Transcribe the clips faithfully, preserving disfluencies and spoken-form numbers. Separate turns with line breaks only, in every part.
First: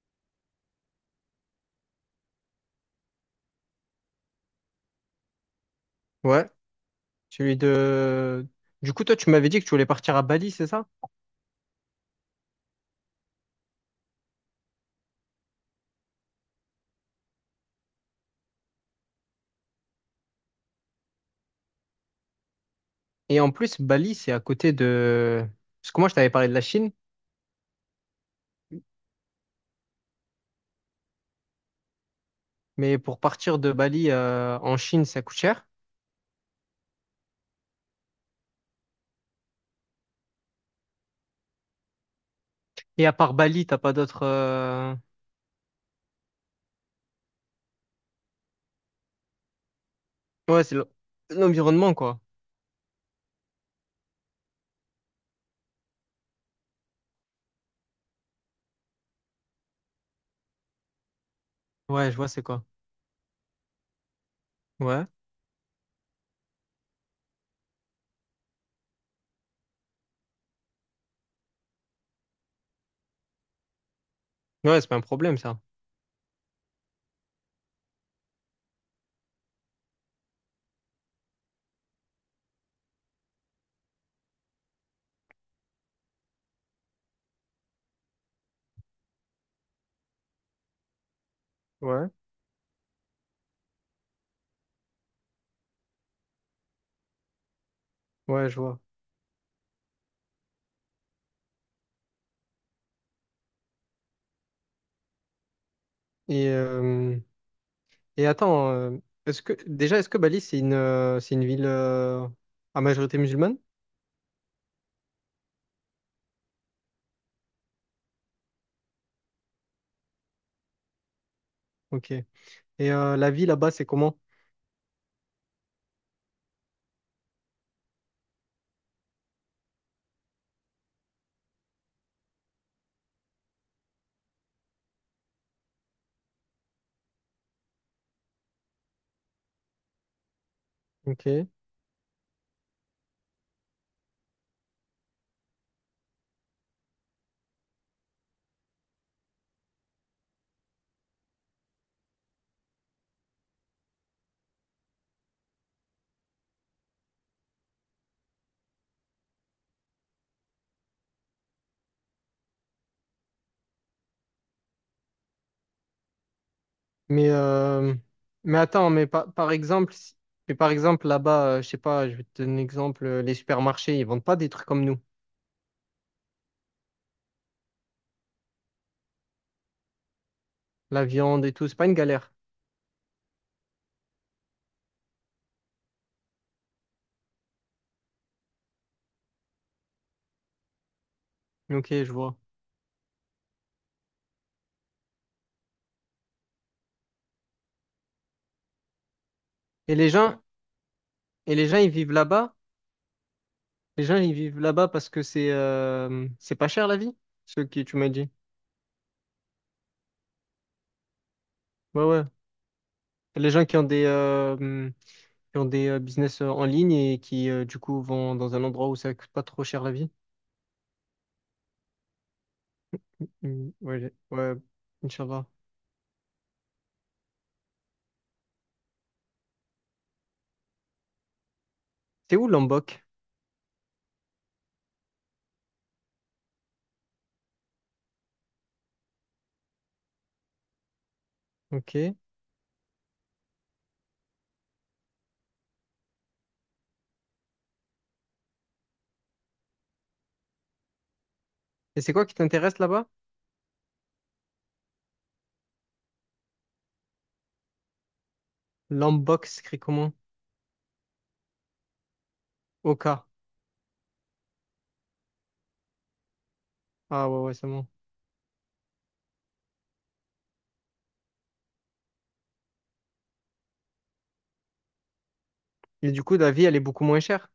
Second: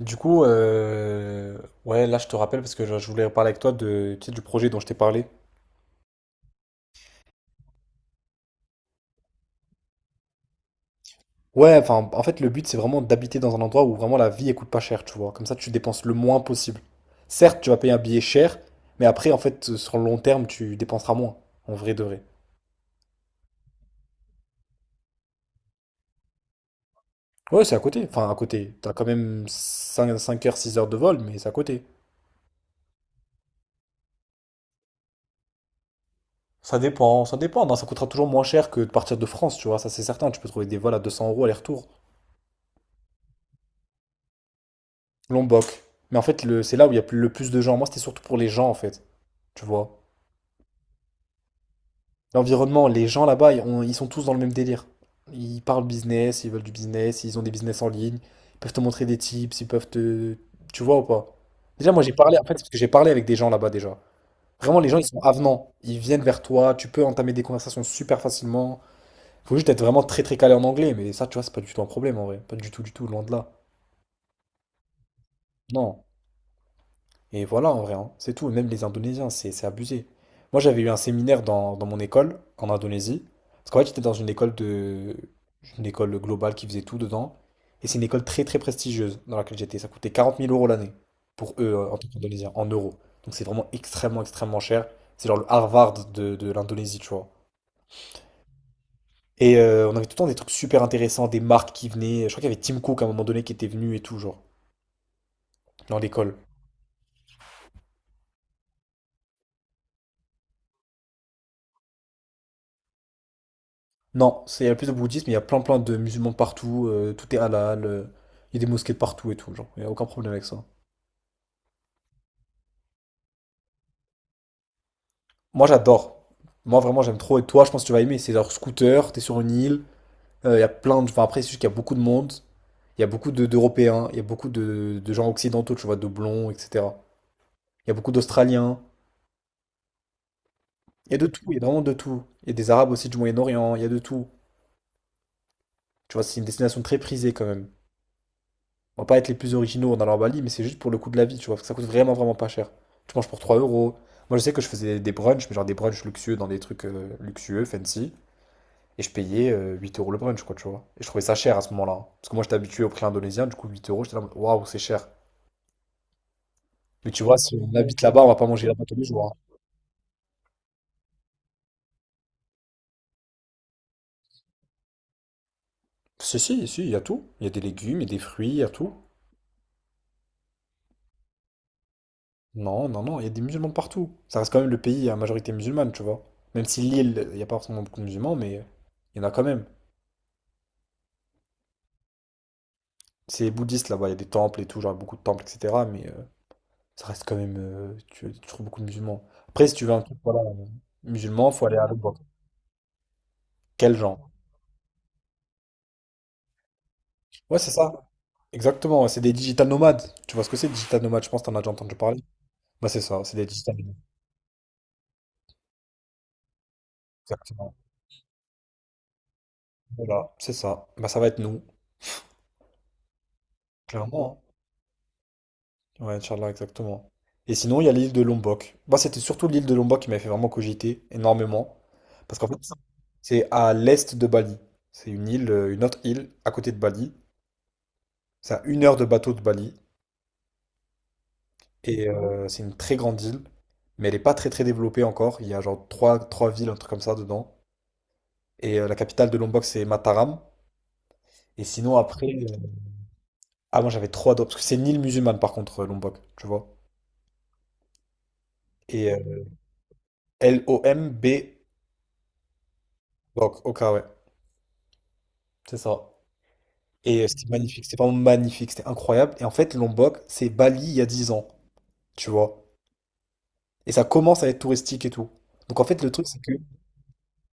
Du coup, euh, ouais, là je te rappelle parce que je je voulais parler avec toi de, tu sais, du projet dont je t'ai parlé.
Ouais, celui de... Du coup, toi, tu m'avais dit que tu voulais partir à Bali, c'est ça?
Ouais, enfin, en fait, le but c'est vraiment d'habiter dans un endroit où vraiment la vie elle coûte pas cher, tu vois. Comme ça, tu dépenses le moins possible. Certes, tu vas payer un billet cher, mais après, en fait, sur le long terme, tu dépenseras moins, en vrai de vrai.
Et en plus, Bali, c'est à côté de... Parce que moi, je t'avais parlé de la Chine,
Ouais, c'est à côté. Enfin, à côté. T'as quand même cinq, cinq heures, six heures de vol, mais c'est à côté.
mais pour partir de Bali euh, en Chine, ça coûte cher.
Ça dépend, ça dépend. Non, ça coûtera toujours moins cher que de partir de France, tu vois. Ça, c'est certain. Tu peux trouver des vols à deux cents euros aller-retour.
Et à part Bali, t'as pas d'autres euh,
Lombok. Mais en fait, le, c'est là où il y a plus- le plus de gens. Moi, c'était surtout pour les gens, en fait. Tu vois.
Ouais, c'est l'en- l'environnement, quoi.
L'environnement, les gens là-bas, ils, ont- ils sont tous dans le même délire. Ils parlent business, ils veulent du business, ils ont des business en ligne. Ils peuvent te montrer des tips, ils peuvent te... Tu vois ou pas? Déjà, moi,
Ouais,
j'ai
je vois,
parlé,
c'est
en fait,
quoi.
parce que j'ai parlé avec des gens là-bas déjà. Vraiment, les gens, ils
Ouais.
sont avenants. Ils viennent vers toi, tu peux entamer des conversations super facilement. Faut juste être vraiment très très calé en anglais, mais ça, tu vois, c'est pas du tout un problème en vrai. Pas du tout, du tout, loin de là.
Ouais, c'est pas un problème, ça.
Non. Et voilà, en vrai, hein. C'est tout. Même les Indonésiens, c'est c'est abusé. Moi, j'avais eu un séminaire dans, dans mon école, en Indonésie. Parce qu'en fait, j'étais dans une école de... Une école globale qui faisait tout dedans. Et c'est une école très, très prestigieuse dans laquelle j'étais. Ça coûtait quarante mille euros l'année pour eux, euh, en tant
Ouais.
qu'Indonésiens, en euros. Donc, c'est vraiment extrêmement, extrêmement cher. C'est genre le Harvard de, de l'Indonésie, tu vois.
Ouais, je vois.
Et euh, on avait tout le temps des trucs super intéressants, des marques qui venaient. Je crois qu'il y avait Tim Cook à un moment donné qui était venu et tout, genre, dans l'école.
Et, euh, et attends, euh, est-ce que, déjà, est-ce que Bali, c'est une, euh, c'est une ville euh, à majorité musulmane?
Non, c'est- il y a plus de bouddhisme, il y a plein plein de musulmans partout, euh, tout est halal, euh, il y a des mosquées partout et tout, genre, il n'y a aucun problème avec ça.
Ok. Et euh, la vie là-bas, c'est comment?
Moi j'adore. Moi vraiment j'aime trop et toi je pense que tu vas aimer, c'est genre scooter, t'es sur une île, euh, il y a plein de... Enfin après c'est juste qu'il y a beaucoup de monde, il y a beaucoup de- d'Européens, il y a beaucoup de, de gens occidentaux, tu vois, de blonds, et cetera. Il y a beaucoup d'Australiens, il y a de tout,
Ok.
il y a vraiment de tout. Il y a des Arabes aussi du Moyen-Orient, il y a de tout. Tu vois, c'est une destination très prisée quand même. On va pas être les plus originaux en allant à Bali, mais c'est juste pour le coût de la vie, tu vois, parce que ça coûte vraiment, vraiment pas cher. Tu manges pour trois euros. Moi, je sais que je faisais des brunchs, mais genre des brunchs luxueux dans des trucs euh, luxueux, fancy, et je payais euh, huit euros le brunch, quoi, tu vois. Et je trouvais ça cher à ce moment-là. hein. Parce que moi, j'étais habitué au prix indonésien, du coup, huit euros, j'étais là, waouh, c'est cher. Mais tu
Mais,
vois, si on
euh,
habite là-bas, on va pas
mais
manger là-bas
attends,
tous les
mais par
jours.
par
hein.
exemple, si- mais par exemple, là-bas, euh, je sais pas, je vais te donner un exemple, euh, les supermarchés, ils vendent pas des trucs comme nous.
Si, si, si, il y a tout. Il y a des légumes, il y a des fruits, il y a tout.
La viande et tout, c'est pas une galère.
Non, non, non, il y a des musulmans partout. Ça reste quand même le pays à majorité musulmane, tu vois. Même si l'île, il n'y a pas forcément beaucoup de musulmans, mais euh, il y en a quand même.
Ok, je vois.
C'est bouddhiste là-bas, il y a des temples et tout, genre beaucoup de temples, et cetera. Mais euh, ça reste quand même. euh, tu, tu trouves beaucoup de musulmans. Après, si tu veux
Et
un
les
truc voilà,
gens,
euh, musulman,
et
faut
les
aller
gens,
à
ils
l'autre
vivent
bord.
là-bas?
Quel
Les gens,
genre?
ils vivent là-bas parce que c'est euh, c'est pas cher la vie,
Ouais,
ce
c'est
que
ça.
tu m'as dit.
Exactement, ouais, c'est des digital nomades. Tu vois ce que c'est, digital nomades? Je pense que t'en as déjà entendu
Ouais,
parler.
ouais.
Bah, c'est ça, c'est des
Les gens
digital
qui ont
nomades.
des, euh, hum, qui ont des euh, business euh, en ligne et qui, euh,
Exactement.
du coup, vont dans un endroit où ça coûte pas trop cher la vie.
Voilà, c'est ça. Bah, ça va être nous,
Hum, Ouais, j'ai-
clairement.
ouais, Inch'Allah.
Ouais, Inch'Allah, exactement. Et sinon, il y a l'île de Lombok. Bah, c'était surtout l'île de Lombok qui m'avait fait vraiment cogiter énormément.
C'est
Parce qu'en
où
fait,
Lombok?
c'est à l'est de Bali. C'est une île, euh, une autre île à côté de Bali. C'est à une heure de bateau de Bali.
Ok.
Et
Et
euh, c'est une très grande île. Mais elle n'est pas très très développée encore. Il y a genre trois, trois villes, un truc comme ça dedans. Et euh, la capitale de Lombok, c'est Mataram. Et sinon,
c'est
après.
quoi qui
euh,
t'intéresse là-bas?
Ah, moi j'avais trois d'autres. Parce que c'est une île musulmane par contre, euh, Lombok, tu vois. Et euh,
Lombok, c'est écrit comment?
L O M B.
Ok.
Donc, ok, ouais. C'est ça. Et euh,
Ah ouais,
c'était
ouais, c'est
magnifique,
bon.
c'était vraiment magnifique, c'était incroyable. Et en fait, Lombok, c'est Bali il y a dix ans, tu vois. Et ça commence à être touristique et tout. Donc en fait, le
Et du
truc,
coup,
c'est
la
que
vie, elle est beaucoup moins chère.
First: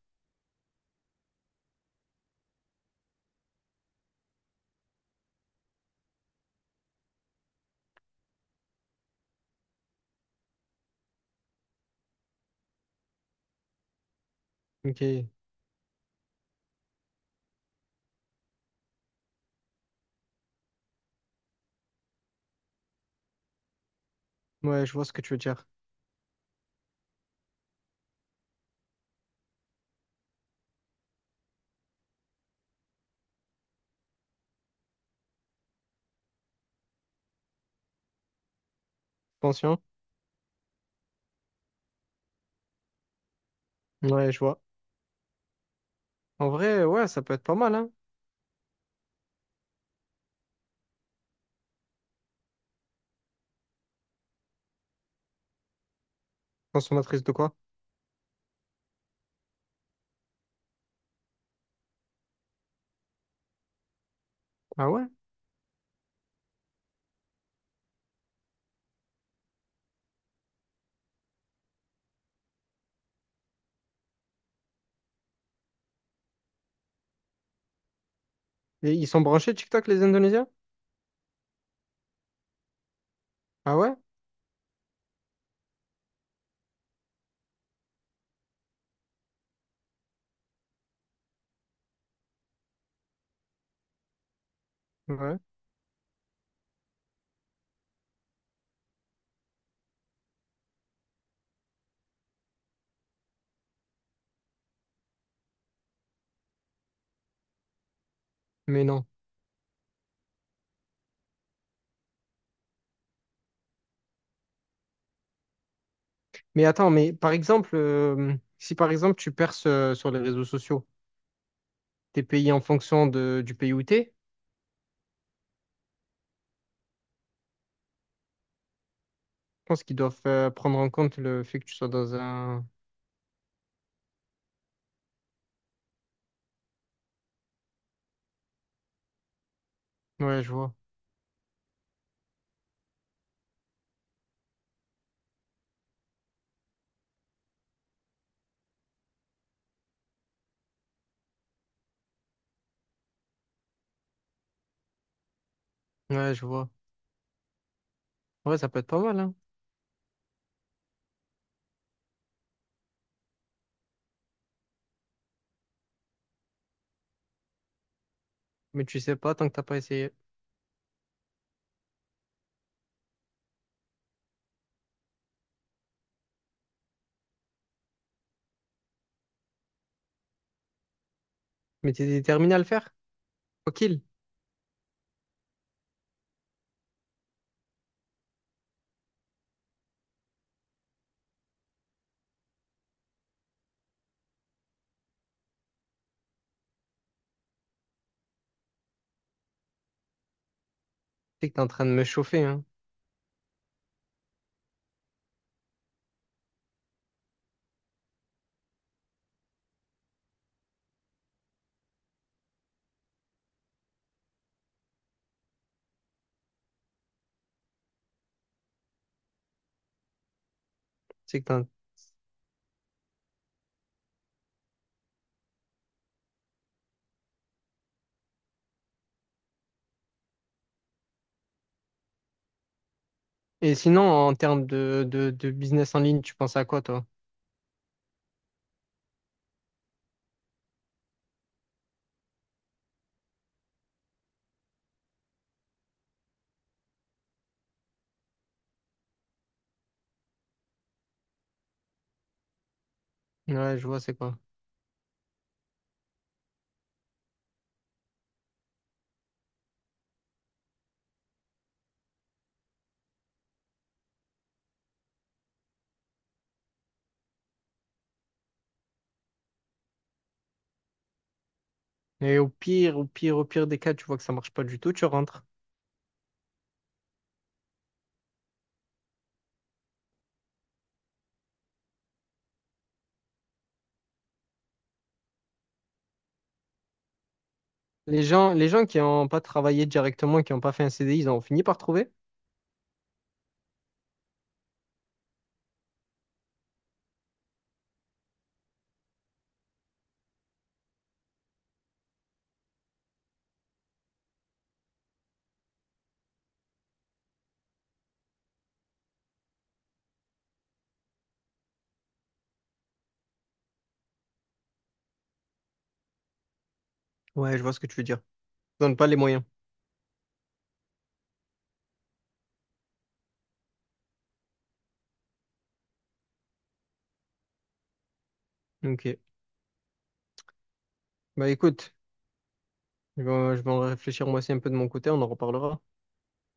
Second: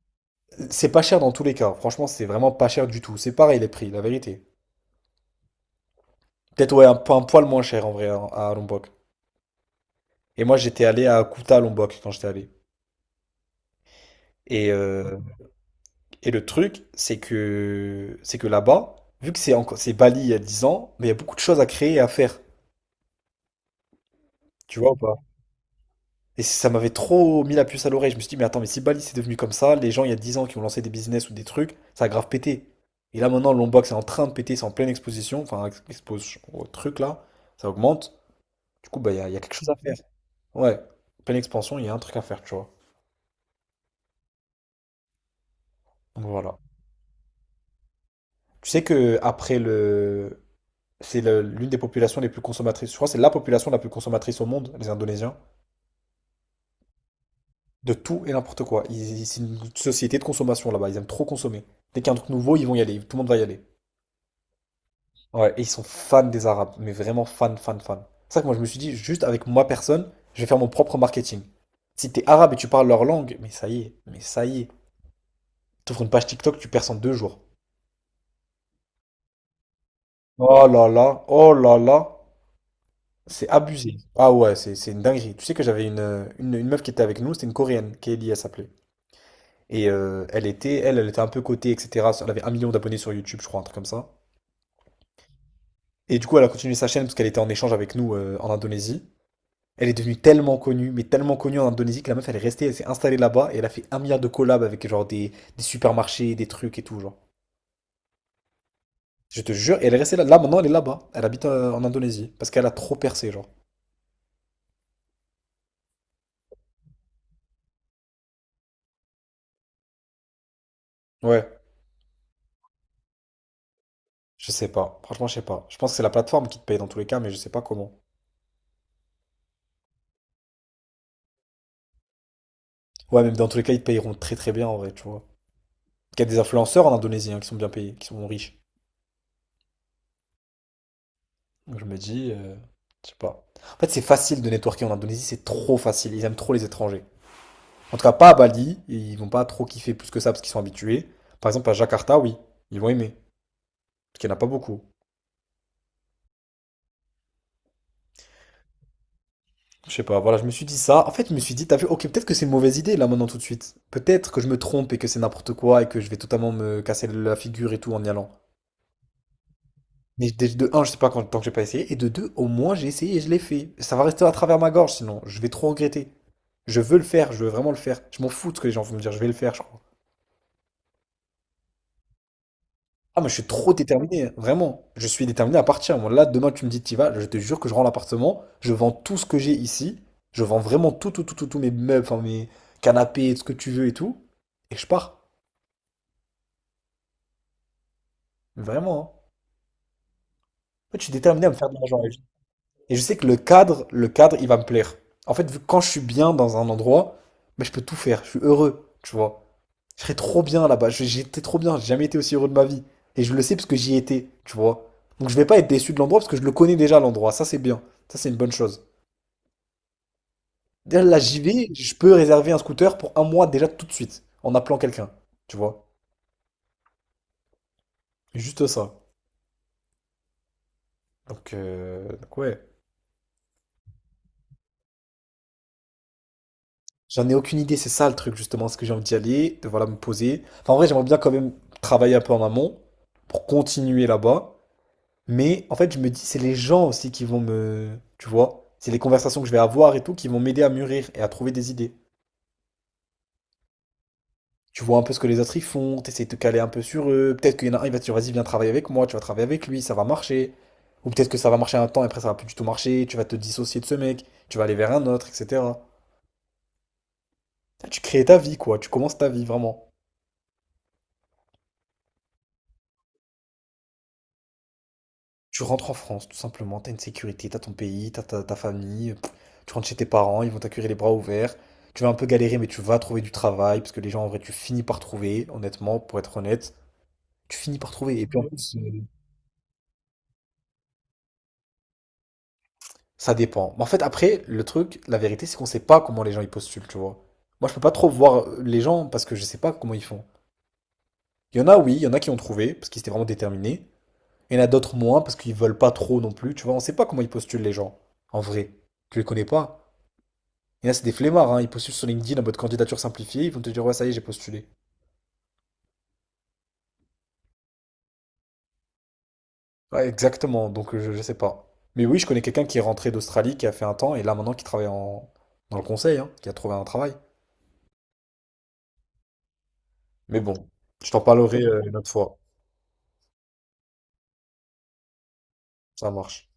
c'est pas cher dans tous les cas. Franchement, c'est vraiment pas cher du tout. C'est pareil les prix, la vérité. Peut-être, ouais, un, po- un poil moins cher en vrai à, à, Lombok. Et moi, j'étais allé à Kuta, Lombok, quand j'étais allé. Et, euh,
Ok.
et le truc, c'est que, c'est que là-bas, vu que c'est encore, c'est Bali il y a dix ans, mais il y a beaucoup de choses à créer et à faire. Tu
Ouais,
vois,
je
ou
vois ce
pas?
que tu veux dire.
Et ça m'avait trop mis la puce à l'oreille. Je me suis dit, mais attends, mais si Bali c'est devenu comme ça, les gens il y a dix ans qui ont lancé des business ou des trucs, ça a grave pété. Et là maintenant, l'Homebox est en train de péter, c'est en pleine exposition, enfin, ex- expose au truc là, ça augmente. Du coup, bah, il y a, il y a quelque chose à
Pension?
faire. Ouais, pleine expansion, il y a un truc à faire, tu vois.
Ouais, je vois.
Donc
En
voilà.
vrai, ouais, ça peut être pas mal, hein.
Tu sais que après le. C'est le- l'une des populations les plus consommatrices. Je crois que c'est la population la plus consommatrice au monde, les Indonésiens.
Consommatrice de quoi?
De tout et n'importe quoi. Ils- ils- c'est une société de consommation là-bas. Ils aiment trop consommer. Dès qu'il y a un truc nouveau, ils vont y aller. Tout le monde va y aller.
Ah ouais?
Ouais, et ils sont fans des Arabes, mais vraiment fans, fans, fans. C'est ça que moi je me suis dit, juste avec moi personne, je vais faire mon propre marketing. Si t'es arabe et tu parles leur langue, mais ça y est, mais ça y est. T'ouvres une page TikTok, tu perds en deux jours.
Et ils sont branchés TikTok, les Indonésiens?
Oh là là, oh là là, c'est
Ah ouais?
abusé. Ah ouais, c'est c'est une dinguerie. Tu sais que j'avais une, euh, une, une meuf qui était avec nous, c'était une Coréenne, Kelly, elle s'appelait. Et euh, elle était, elle, elle était un peu cotée, et cetera. Elle avait un million d'abonnés sur YouTube, je crois, un truc comme ça.
Ouais.
Et du coup, elle a continué sa chaîne parce qu'elle était en échange avec nous euh, en Indonésie. Elle est devenue tellement connue, mais tellement connue en Indonésie que la meuf elle est restée, elle s'est installée là-bas et elle a fait un milliard de collabs avec genre des, des supermarchés, des trucs et tout, genre.
Mais non.
Je te jure, et elle est restée là. Là maintenant elle est là-bas. Elle habite euh, en Indonésie parce qu'elle a trop percé, genre.
Mais attends, mais par exemple, euh, si par exemple tu perces euh, sur les réseaux sociaux,
Ouais,
t'es payé en fonction de, du pays où t'es,
je sais pas. Franchement, je sais pas. Je pense que c'est la plateforme qui te paye dans tous les cas, mais je sais pas comment.
je pense qu'ils doivent euh, prendre en compte le fait que tu sois dans un...
Ouais, même dans tous les cas, ils te payeront très très bien en vrai, tu vois. Il y a des influenceurs en Indonésie hein, qui sont bien payés, qui sont riches.
Ouais, je vois.
Donc je me dis, euh, je sais pas. En fait, c'est facile de networker en Indonésie, c'est trop facile. Ils aiment trop les étrangers. En tout cas, pas à Bali, et ils vont pas trop kiffer plus que ça parce qu'ils sont habitués. Par exemple, à Jakarta, oui, ils vont aimer, parce qu'il n'y en a pas beaucoup.
Ouais, je vois. Ouais, ça peut être pas mal, hein.
Je sais pas, voilà, je me suis dit ça. En fait, je me suis dit, t'as vu, ok, peut-être que c'est une mauvaise idée là maintenant tout de suite. Peut-être que je me trompe et que c'est n'importe quoi et que je vais totalement me casser la figure et tout en y allant.
Mais tu sais pas tant que t'as pas essayé.
Mais dé- de un, je sais pas quand, tant que j'ai pas essayé, et de deux, au moins j'ai essayé et je l'ai fait. Ça va rester à travers ma gorge sinon, je vais trop regretter. Je veux le faire, je veux vraiment le faire. Je m'en fous de ce que les gens vont me dire, je vais le faire, je crois.
Mais t'es déterminé à le faire?
Ah, mais je suis trop
Tranquille.
déterminé, hein, vraiment. Je suis déterminé à partir. Moi, là, demain, tu me dis, t'y vas, je te jure que je rends l'appartement, je vends tout ce que j'ai ici, je vends vraiment tout, tout, tout, tout, tout, mes meubles, enfin, mes canapés, ce que tu veux et tout, et je pars. Vraiment, hein. En fait, je suis
Tu
déterminé à
sais
me
que t'es en
faire de
train de
l'argent
me
avec.
chauffer, hein.
Et je sais que le cadre, le cadre, il va me plaire. En fait, vu que quand je suis bien dans un endroit, mais je peux tout faire, je suis heureux, tu vois. Je serais trop bien là-bas. Je- J'étais trop bien. J'ai jamais été aussi heureux de ma vie. Et je le sais parce que j'y étais, tu vois. Donc je vais pas être déçu de l'endroit parce que je le connais déjà l'endroit. Ça, c'est bien. Ça, c'est une bonne chose. D'ailleurs,
Tu
là, j'y
sais que t'es en-
vais. Je peux réserver un scooter pour un mois déjà tout de suite en appelant quelqu'un, tu vois. Juste ça. Donc, euh, donc ouais.
Et sinon, en termes de, de, de business en ligne, tu penses à quoi, toi?
J'en ai aucune idée. C'est ça le truc justement. Est-ce que j'ai envie d'y aller, de voilà me poser. Enfin, en vrai, j'aimerais bien quand même travailler un peu en amont pour continuer là-bas. Mais en fait, je me dis, c'est les gens aussi qui vont me… Tu vois, c'est les conversations que je vais avoir et tout qui vont m'aider à mûrir et à trouver des idées.
Ouais, je vois, c'est quoi.
Tu vois un peu ce que les autres ils font, t'essayes de te caler un peu sur eux. Peut-être qu'il y en a un, il va te dire, vas-y, viens travailler avec moi, tu vas travailler avec lui, ça va marcher. Ou peut-être que ça va marcher un temps et après ça va plus du tout marcher, tu vas te dissocier de ce mec, tu vas aller vers un autre, et cetera. Tu crées ta vie, quoi, tu commences ta vie vraiment.
Et au pire, au pire, au pire des cas, tu vois que ça marche pas du tout, tu rentres.
Tu rentres en France, tout simplement, t'as une sécurité, t'as ton pays, t'as ta, ta famille, pff, tu rentres chez tes parents, ils vont t'accueillir les bras ouverts. Tu vas un peu galérer, mais tu vas trouver du travail, parce que les gens, en vrai, tu finis par trouver, honnêtement, pour être honnête, tu finis par trouver.
Les
Et puis, en
gens,
fait,
les gens qui n'ont pas travaillé directement, qui n'ont pas fait un C D I, ils ont fini par trouver?
ça dépend. Mais en fait, après, le truc, la vérité, c'est qu'on sait pas comment les gens ils postulent, tu vois. Moi, je peux pas trop voir euh, les gens, parce que je sais pas comment ils font. Il y en a, oui, il y en a qui ont trouvé, parce qu'ils étaient vraiment déterminés. Il y en a d'autres moins, parce qu'ils veulent pas trop non plus, tu vois. On sait pas comment ils postulent, les gens, en vrai. Tu les connais pas. Il y a, c'est des flemmards, hein, ils postulent sur LinkedIn en mode candidature simplifiée, ils vont te dire ouais, ça y est, j'ai postulé.
Ouais, je vois ce que tu veux dire. Ils donnent pas les moyens.
Ouais, exactement, donc euh, je, je sais pas. Mais oui, je connais quelqu'un qui est rentré d'Australie, qui a fait un temps, et là maintenant qui travaille en… dans le conseil, hein, qui a trouvé un travail.
Ok.
Mais bon, je t'en
Bah
parlerai euh,
écoute,
une autre fois,
je vais, je vais en réfléchir moi aussi un peu de mon côté, on en reparlera.
ça marche.